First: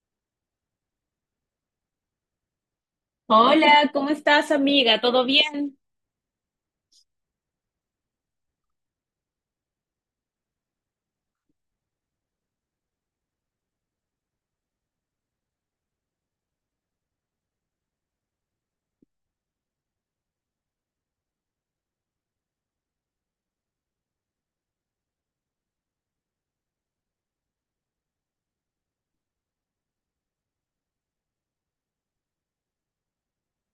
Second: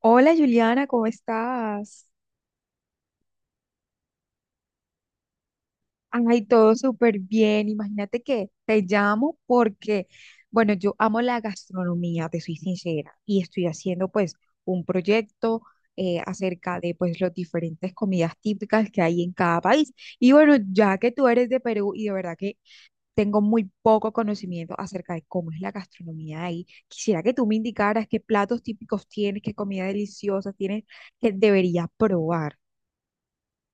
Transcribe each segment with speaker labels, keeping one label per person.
Speaker 1: Hola Juliana, ¿cómo estás?
Speaker 2: Hola, ¿cómo estás, amiga? ¿Todo bien?
Speaker 1: Ay, todo súper bien. Imagínate que te llamo porque, bueno, yo amo la gastronomía, te soy sincera, y estoy haciendo pues un proyecto acerca de pues las diferentes comidas típicas que hay en cada país. Y bueno, ya que tú eres de Perú y de verdad que tengo muy poco conocimiento acerca de cómo es la gastronomía de ahí, quisiera que tú me indicaras qué platos típicos tienes, qué comida deliciosa tienes que debería probar.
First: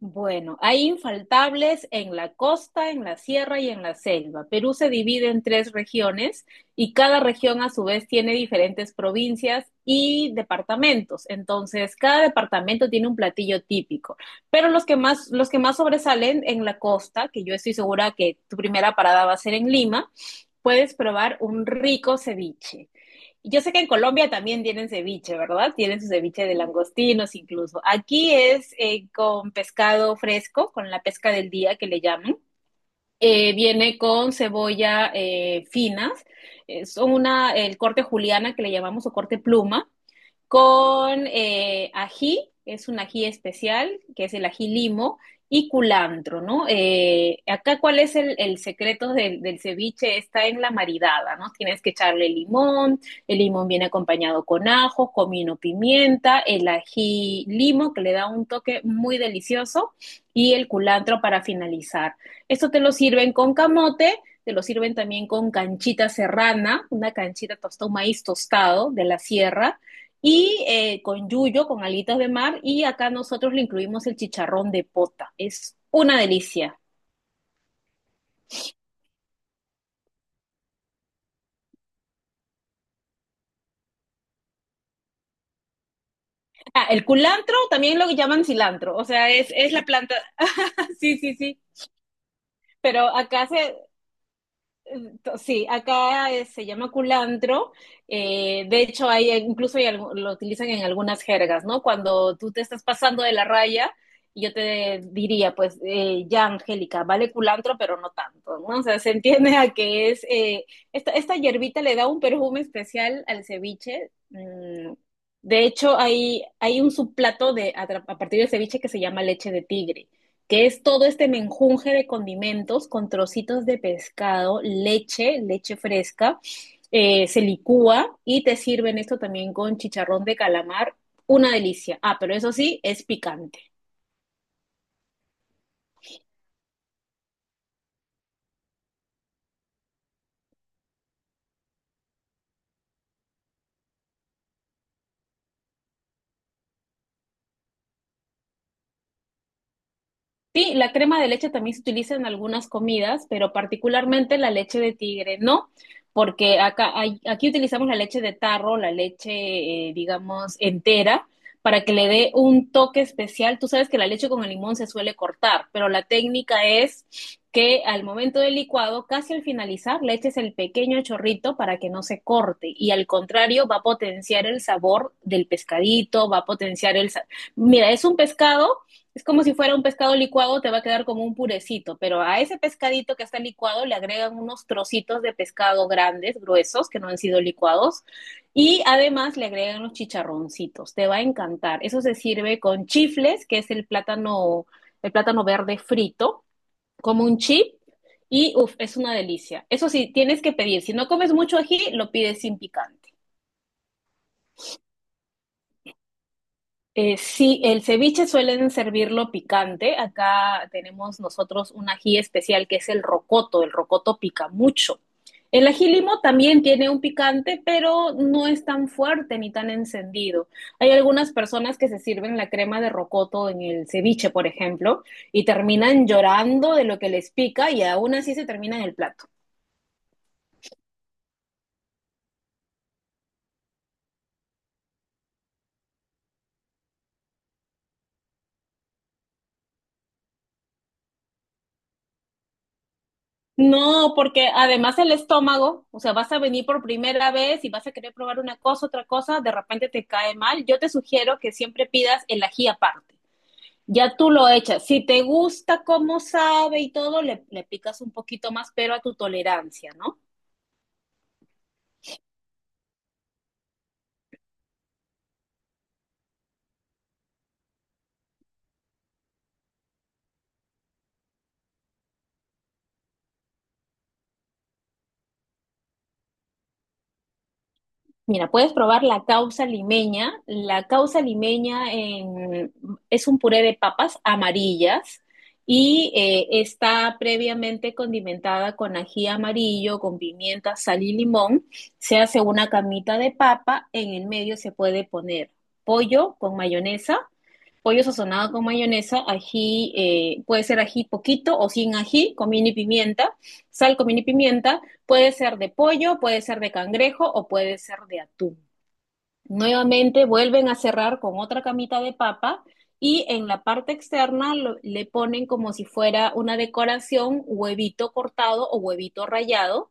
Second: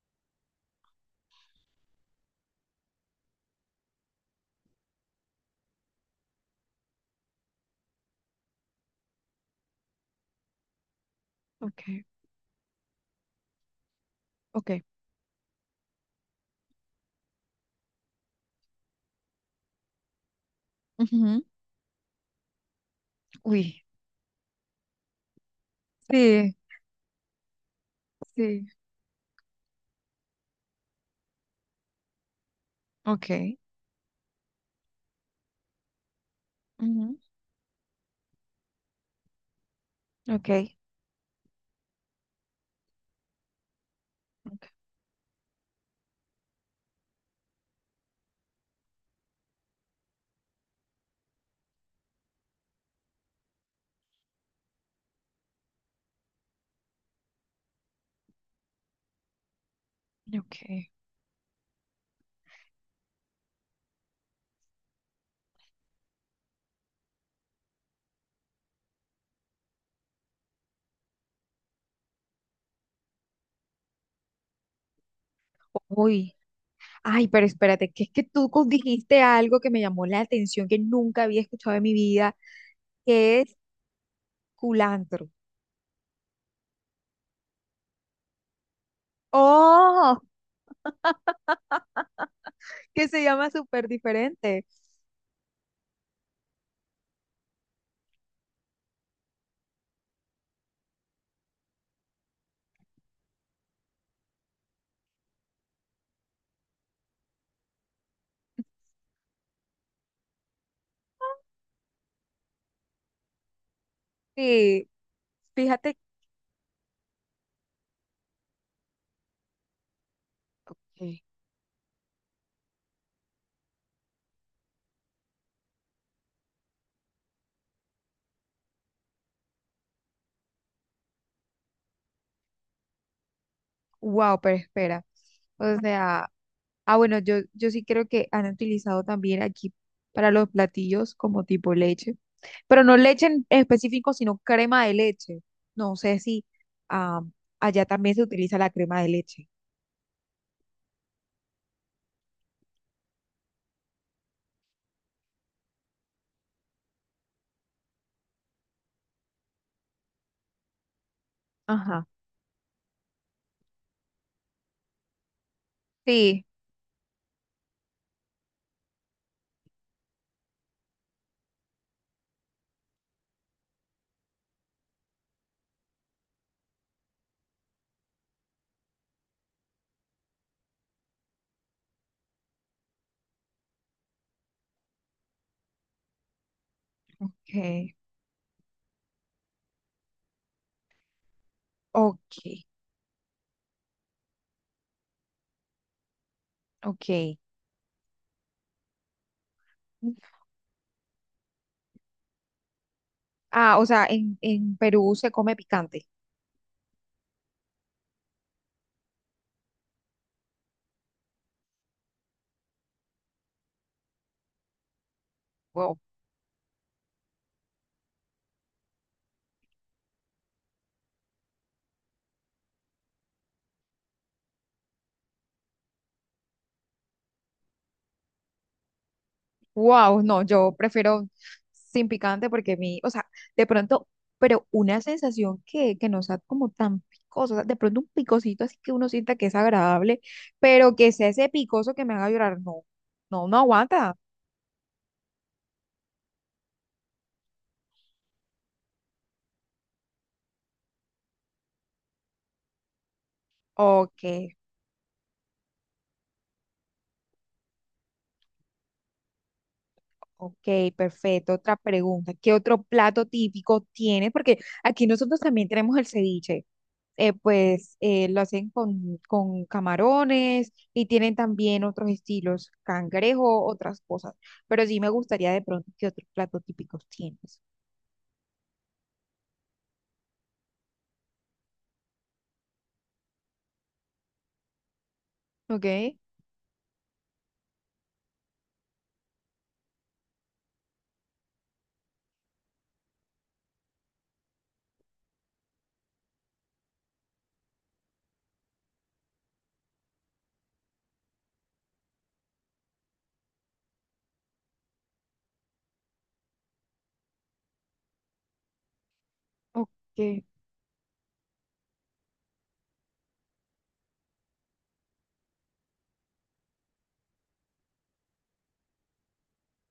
Speaker 2: Bueno, hay infaltables en la costa, en la sierra y en la selva. Perú se divide en tres regiones y cada región a su vez tiene diferentes provincias y departamentos.
Speaker 1: Ok,
Speaker 2: Entonces, cada departamento tiene un platillo típico, pero
Speaker 1: ok.
Speaker 2: los que más sobresalen en la costa, que yo estoy segura que tu primera parada va a ser en Lima, puedes probar
Speaker 1: Ujú.
Speaker 2: un rico ceviche. Yo sé que
Speaker 1: Uy,
Speaker 2: en Colombia también tienen ceviche, ¿verdad? Tienen su ceviche de
Speaker 1: sí,
Speaker 2: langostinos incluso. Aquí
Speaker 1: sí,
Speaker 2: es con pescado fresco, con la pesca del día que le llaman.
Speaker 1: ok.
Speaker 2: Viene con cebolla finas,
Speaker 1: Ujú,
Speaker 2: el corte juliana que le llamamos o corte pluma,
Speaker 1: ok,
Speaker 2: con ají, es un ají especial, que es el
Speaker 1: ok,
Speaker 2: ají limo, y culantro, ¿no? Acá, ¿cuál es el secreto del ceviche? Está en la maridada, ¿no? Tienes que echarle limón, el limón viene acompañado con ajo, comino, pimienta, el ají limo, que le da un toque muy delicioso, y
Speaker 1: ok.
Speaker 2: el culantro para finalizar. Esto te lo sirven con camote, te lo sirven también con canchita serrana, una canchita tostado, un maíz tostado de la sierra, y con yuyo, con alitas de mar, y acá nosotros le incluimos el chicharrón de pota. Es una
Speaker 1: Uy,
Speaker 2: delicia.
Speaker 1: ay, pero espérate, que es que dijiste algo que me llamó la atención, que nunca había escuchado en mi vida, que es culantro.
Speaker 2: Ah, el culantro también lo llaman cilantro, o sea, es la planta.
Speaker 1: Oh,
Speaker 2: Sí, sí, sí. Pero
Speaker 1: que se
Speaker 2: acá
Speaker 1: llama
Speaker 2: se,
Speaker 1: súper diferente.
Speaker 2: Sí, acá se llama culantro. De hecho, hay, incluso hay algu- lo utilizan en algunas jergas, ¿no? Cuando tú te estás pasando de la raya, y yo te diría, pues, ya, Angélica, vale culantro, pero no tanto, ¿no? O sea, se entiende a que es, esta hierbita le da un perfume especial al ceviche.
Speaker 1: Sí,
Speaker 2: Mm. De
Speaker 1: fíjate.
Speaker 2: hecho, hay un subplato a partir del ceviche que se llama leche de tigre, que es todo
Speaker 1: Ok.
Speaker 2: este menjunje de condimentos con trocitos de pescado, leche fresca, se licúa y te sirven esto también con chicharrón de calamar, una delicia. Ah, pero eso sí, es picante.
Speaker 1: Wow, pero espera. O sea, ah, bueno, yo sí creo que han utilizado también aquí para los platillos como tipo leche, pero no leche en específico, sino crema de leche. No sé si ah, allá también se utiliza la crema de leche.
Speaker 2: Sí, la crema de leche también se utiliza en algunas comidas, pero particularmente la leche de tigre, ¿no? Porque acá aquí utilizamos la leche de tarro, la leche, digamos, entera, para que
Speaker 1: Ajá.
Speaker 2: le dé un toque especial. Tú sabes que la leche con el limón se suele cortar, pero la
Speaker 1: Sí.
Speaker 2: técnica es que al momento del licuado, casi al finalizar, le eches el pequeño chorrito para que no se corte. Y al contrario, va a potenciar el sabor del pescadito, va a potenciar el... sa- mira, es como si fuera un pescado licuado, te va a quedar como un purecito, pero a ese pescadito que está licuado le agregan unos trocitos de pescado grandes, gruesos, que no han sido
Speaker 1: Ok,
Speaker 2: licuados, y además le agregan los chicharroncitos. Te va a encantar. Eso se
Speaker 1: ok,
Speaker 2: sirve con chifles, que es el plátano verde frito, como un
Speaker 1: ok.
Speaker 2: chip, y uff, es una delicia. Eso sí, tienes que pedir. Si no comes mucho ají, lo pides sin picante.
Speaker 1: Ah, o sea, en Perú se come picante.
Speaker 2: Sí, el ceviche suelen servirlo picante. Acá tenemos nosotros un ají especial que es el rocoto. El rocoto pica mucho. El ají limo también tiene un picante, pero no es tan fuerte ni tan encendido. Hay algunas personas que se sirven la crema de rocoto en el ceviche, por ejemplo, y terminan llorando de lo que les pica y aún así se termina en el plato.
Speaker 1: Wow, no, yo prefiero sin picante porque mi, o sea, de pronto, pero una sensación que no sea como tan picosa, o sea, de pronto un picosito así que uno sienta que es agradable, pero que sea ese picoso que me haga llorar, no, no, no
Speaker 2: No,
Speaker 1: aguanta.
Speaker 2: porque además el estómago, o sea, vas a venir por primera vez y vas a querer probar una cosa, otra cosa, de repente te cae mal. Yo te sugiero que siempre pidas el ají aparte. Ya
Speaker 1: Ok,
Speaker 2: tú lo echas. Si te gusta cómo sabe y todo, le picas un poquito más, pero a tu tolerancia, ¿no?
Speaker 1: ok, perfecto. Otra pregunta. ¿Qué otro plato típico tiene? Porque aquí nosotros también tenemos el ceviche. Lo hacen con camarones y tienen también otros estilos, cangrejo, otras cosas. Pero sí me gustaría de pronto qué otros platos típicos tienes.
Speaker 2: Mira, puedes probar la causa limeña. Es un puré de papas amarillas
Speaker 1: Ok,
Speaker 2: y está previamente condimentada con ají amarillo, con pimienta, sal y limón. Se hace una camita de papa, en el medio se puede poner pollo con mayonesa, pollo sazonado con mayonesa, ají, puede ser ají poquito o sin ají, comino y pimienta, sal, comino y pimienta, puede ser de pollo, puede ser de cangrejo o puede ser de atún. Nuevamente
Speaker 1: ok.
Speaker 2: vuelven a cerrar con otra camita de papa y en la parte externa le ponen como si fuera una decoración huevito cortado o huevito rallado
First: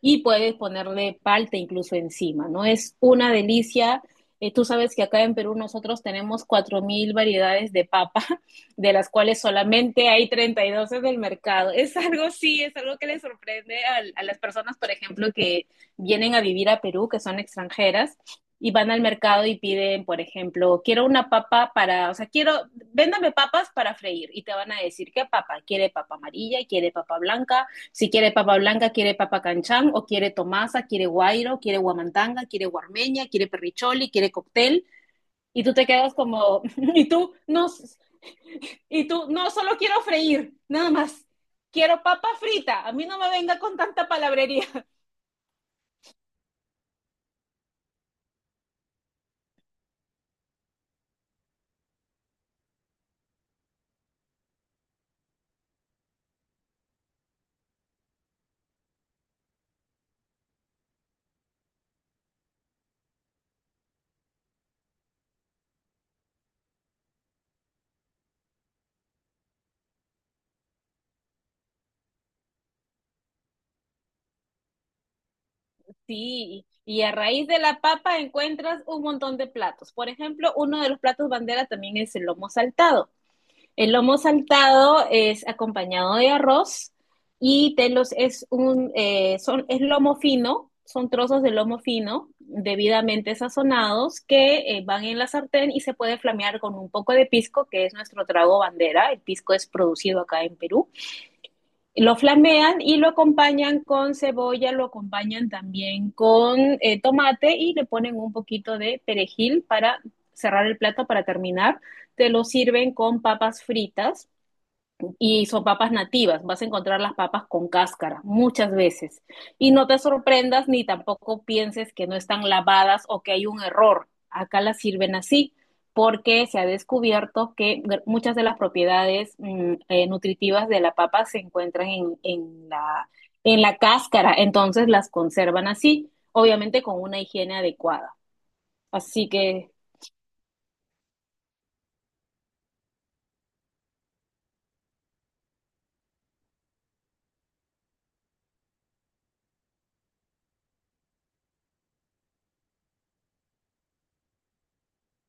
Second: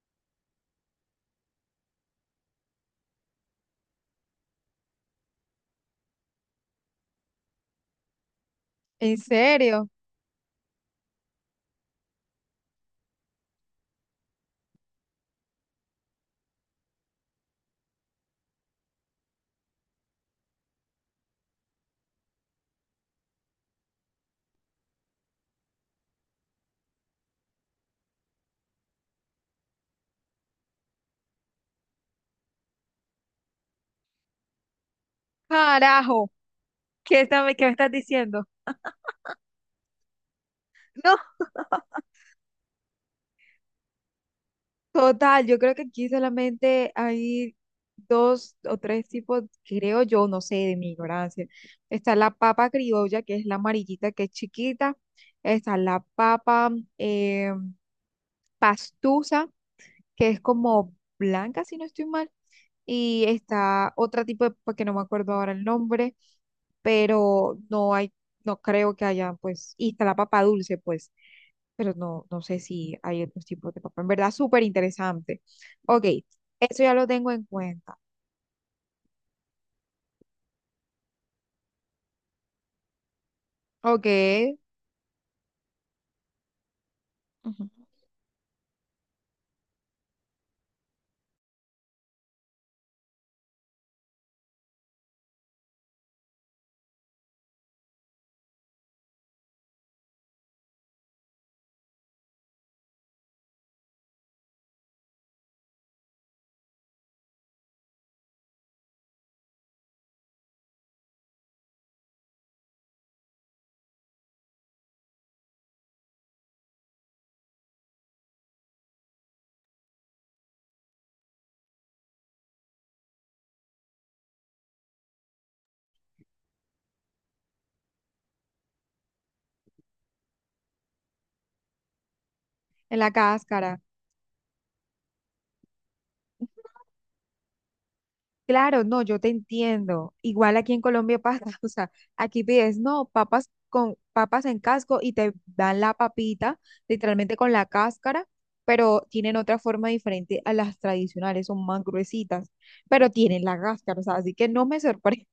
Speaker 2: y puedes ponerle palta incluso encima, ¿no? Es una delicia. Tú sabes que acá en Perú nosotros tenemos 4000 variedades de papa, de las
Speaker 1: ¿En
Speaker 2: cuales
Speaker 1: serio?
Speaker 2: solamente hay 32 en el mercado. Es algo, sí, es algo que le sorprende a las personas, por ejemplo, que vienen a vivir a Perú, que son extranjeras, y van al mercado y piden, por ejemplo, quiero una papa para, o sea, quiero, véndame papas para freír y te van a decir qué papa, quiere papa amarilla, quiere papa blanca, si quiere papa blanca, quiere papa canchán, o quiere tomasa, quiere guairo, quiere guamantanga, quiere guarmeña, quiere perricholi, quiere cóctel. Y tú te quedas
Speaker 1: Carajo,
Speaker 2: como, y
Speaker 1: ¿qué,
Speaker 2: tú,
Speaker 1: está- qué
Speaker 2: no,
Speaker 1: me estás diciendo?
Speaker 2: solo quiero freír, nada
Speaker 1: No.
Speaker 2: más. Quiero papa frita, a mí no me venga con tanta palabrería.
Speaker 1: Total, yo creo que aquí solamente hay dos o tres tipos, creo yo, no sé, de mi ignorancia. Está la papa criolla, que es la amarillita, que es chiquita. Está la papa eh, pastusa, que es como blanca, si no estoy mal. Y está otro tipo de, papa que no me acuerdo ahora el nombre, pero no hay no creo que haya, pues, y está la papa dulce, pues, pero no, no sé si hay otros tipos de papa. En verdad, súper interesante. Ok,
Speaker 2: Sí,
Speaker 1: eso ya
Speaker 2: y
Speaker 1: lo
Speaker 2: a
Speaker 1: tengo en
Speaker 2: raíz de la
Speaker 1: cuenta.
Speaker 2: papa encuentras un montón de platos. Por ejemplo, uno de los platos bandera también es el lomo saltado. El
Speaker 1: Ok,
Speaker 2: lomo saltado es acompañado de arroz
Speaker 1: ujú,
Speaker 2: y telos es lomo fino, son trozos de lomo fino debidamente sazonados que van en la sartén y se puede flamear con un poco de pisco, que es nuestro trago bandera. El pisco es producido acá en Perú. Lo flamean y lo acompañan con cebolla, lo acompañan también con tomate y le ponen un poquito de perejil para cerrar el plato, para terminar. Te lo sirven con papas fritas y son papas nativas. Vas a encontrar las papas con cáscara muchas veces. Y no te sorprendas ni tampoco pienses que no están lavadas o que hay un error. Acá las sirven así porque se ha descubierto que muchas de las propiedades nutritivas de la papa se encuentran
Speaker 1: en la
Speaker 2: en
Speaker 1: cáscara.
Speaker 2: la cáscara, entonces las conservan así, obviamente con una higiene adecuada.
Speaker 1: Claro, no, yo te
Speaker 2: Así que
Speaker 1: entiendo. Igual aquí en Colombia pasa, o sea, aquí pides, no, papas con papas en casco y te dan la papita, literalmente con la cáscara, pero tienen otra forma diferente a las tradicionales, son más gruesitas, pero tienen la cáscara, o sea, así que no me sorprende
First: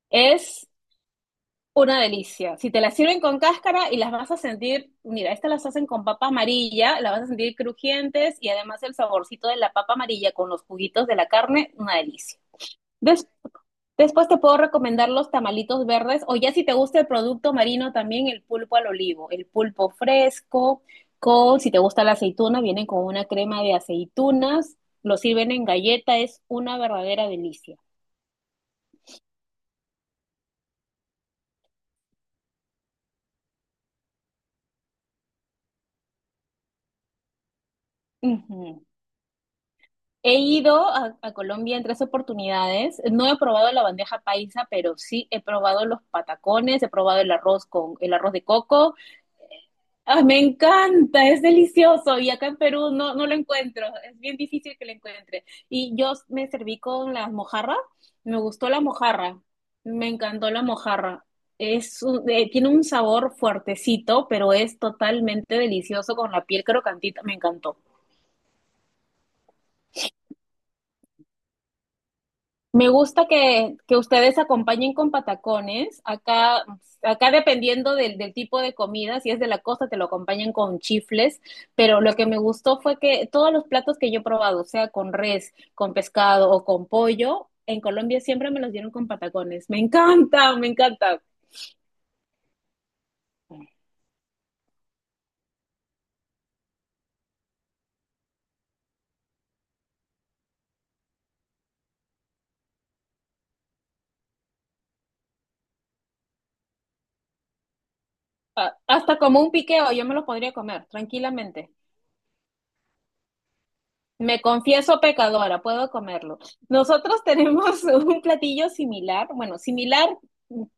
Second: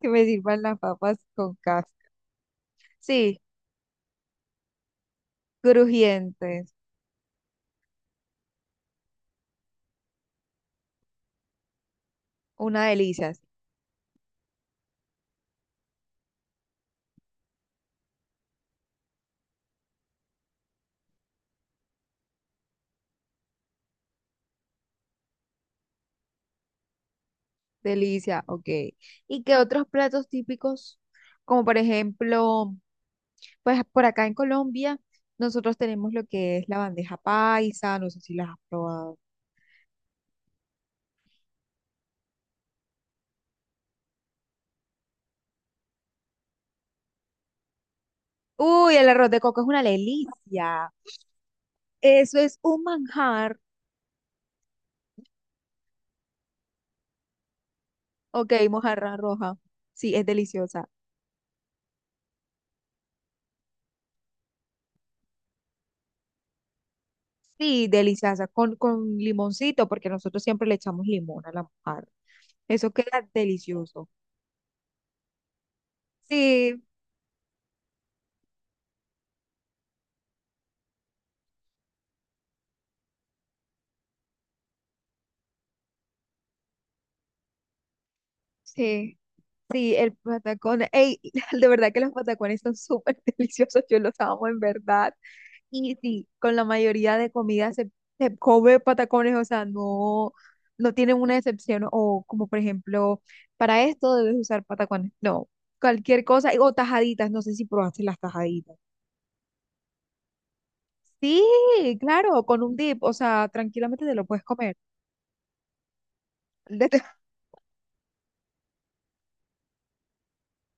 Speaker 1: que me sirvan
Speaker 2: es
Speaker 1: las papas con casca.
Speaker 2: una delicia. Si te las sirven con
Speaker 1: Sí,
Speaker 2: cáscara y las vas a sentir, mira, estas las hacen con papa
Speaker 1: crujientes,
Speaker 2: amarilla, las vas a sentir crujientes y además el saborcito de la papa amarilla con los juguitos de la carne, una delicia.
Speaker 1: una
Speaker 2: Des-
Speaker 1: delicia, sí,
Speaker 2: Después te puedo recomendar los tamalitos verdes o ya si te gusta el producto marino también el pulpo al olivo, el pulpo fresco, con, si te gusta la aceituna, vienen con una crema de aceitunas, lo sirven en galleta, es una verdadera delicia.
Speaker 1: delicia, ok. ¿Y qué otros platos típicos? Como por ejemplo, pues por acá en Colombia, nosotros tenemos lo que es la bandeja paisa, no sé si las has
Speaker 2: Ujú.
Speaker 1: probado.
Speaker 2: He ido a Colombia en tres oportunidades. No he probado la bandeja paisa, pero sí he probado los patacones, he probado el arroz con el arroz de coco.
Speaker 1: Uy, el arroz de coco es una
Speaker 2: ¡Ah, me
Speaker 1: delicia.
Speaker 2: encanta, es delicioso! Y
Speaker 1: Eso
Speaker 2: acá en
Speaker 1: es un
Speaker 2: Perú no, no lo
Speaker 1: manjar.
Speaker 2: encuentro, es bien difícil que lo encuentre. Y yo me serví con las mojarras, me
Speaker 1: Ok,
Speaker 2: gustó la
Speaker 1: mojarra
Speaker 2: mojarra,
Speaker 1: roja.
Speaker 2: me
Speaker 1: Sí, es
Speaker 2: encantó la
Speaker 1: deliciosa.
Speaker 2: mojarra. Tiene un sabor fuertecito, pero es totalmente delicioso con la piel crocantita, me encantó.
Speaker 1: Sí, deliciosa, con limoncito, porque nosotros siempre le echamos limón a la mojarra.
Speaker 2: Me
Speaker 1: Eso
Speaker 2: gusta
Speaker 1: queda
Speaker 2: que
Speaker 1: delicioso.
Speaker 2: ustedes acompañen con patacones. Acá,
Speaker 1: Sí,
Speaker 2: acá dependiendo del tipo de comida, si es de la costa, te lo acompañan con chifles. Pero lo que me gustó fue que todos los platos que yo he probado, sea con res, con pescado o con pollo, en Colombia siempre me los dieron con
Speaker 1: sí,
Speaker 2: patacones. Me
Speaker 1: sí, el
Speaker 2: encanta, me
Speaker 1: patacón. Ey,
Speaker 2: encanta.
Speaker 1: de verdad que los patacones son súper deliciosos, yo los amo en verdad. Y sí, con la mayoría de comidas se come patacones, o sea, no, no tienen una excepción. O como por ejemplo, para esto debes usar patacones. No, cualquier cosa. Y- O tajaditas, no sé si probaste las
Speaker 2: Ah,
Speaker 1: tajaditas.
Speaker 2: hasta como un piqueo, yo me lo podría comer
Speaker 1: Sí,
Speaker 2: tranquilamente.
Speaker 1: claro, con un dip, o sea, tranquilamente te lo
Speaker 2: Me
Speaker 1: puedes comer.
Speaker 2: confieso pecadora, puedo comerlo. Nosotros tenemos un platillo similar, bueno, similar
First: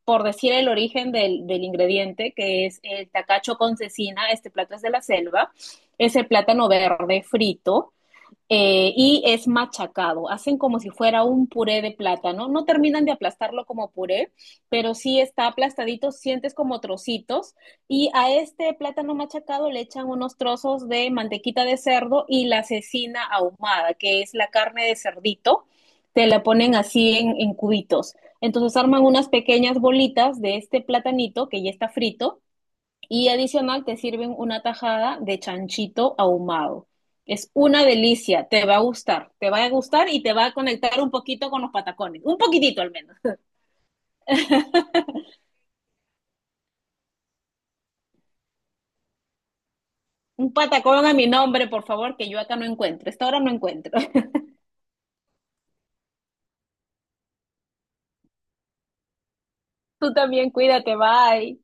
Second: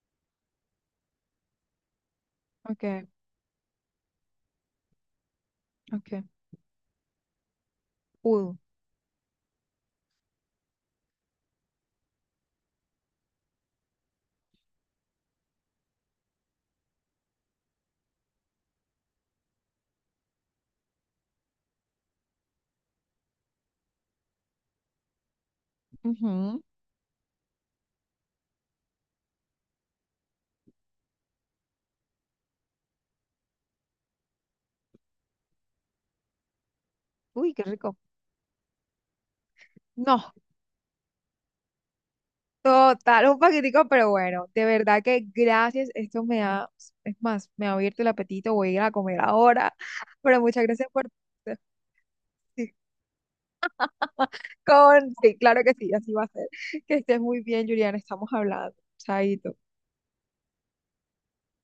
Speaker 2: por decir el origen del ingrediente, que es
Speaker 1: Okay,
Speaker 2: el tacacho con cecina, este plato es de la selva, es
Speaker 1: okay.
Speaker 2: el plátano verde frito,
Speaker 1: Pudo.
Speaker 2: y es machacado. Hacen como si fuera un puré de plátano. No terminan de aplastarlo como puré, pero sí está aplastadito, sientes como trocitos. Y a este plátano machacado le echan unos trozos de mantequita de cerdo y la cecina ahumada, que es la carne de cerdito. Te la
Speaker 1: Ujú.
Speaker 2: ponen así en cubitos. Entonces arman unas pequeñas bolitas de este platanito que ya está frito y adicional te sirven una tajada de chanchito ahumado. Es
Speaker 1: Uy, qué
Speaker 2: una
Speaker 1: rico.
Speaker 2: delicia, te va a gustar, te va a gustar y
Speaker 1: No,
Speaker 2: te va a conectar un poquito con los patacones, un poquitito al menos.
Speaker 1: total, un paquetico, pero bueno, de verdad que gracias. Esto me ha, es más, me ha abierto el apetito, voy a ir a comer ahora. Pero
Speaker 2: Un
Speaker 1: muchas gracias
Speaker 2: patacón
Speaker 1: por...
Speaker 2: a mi nombre, por favor, que yo acá no
Speaker 1: Sí,
Speaker 2: encuentro, esta hora no encuentro.
Speaker 1: con... sí, claro que sí, así va a ser. Que estés muy bien, Juliana, estamos hablando. Chaito.
Speaker 2: Tú también cuídate, bye.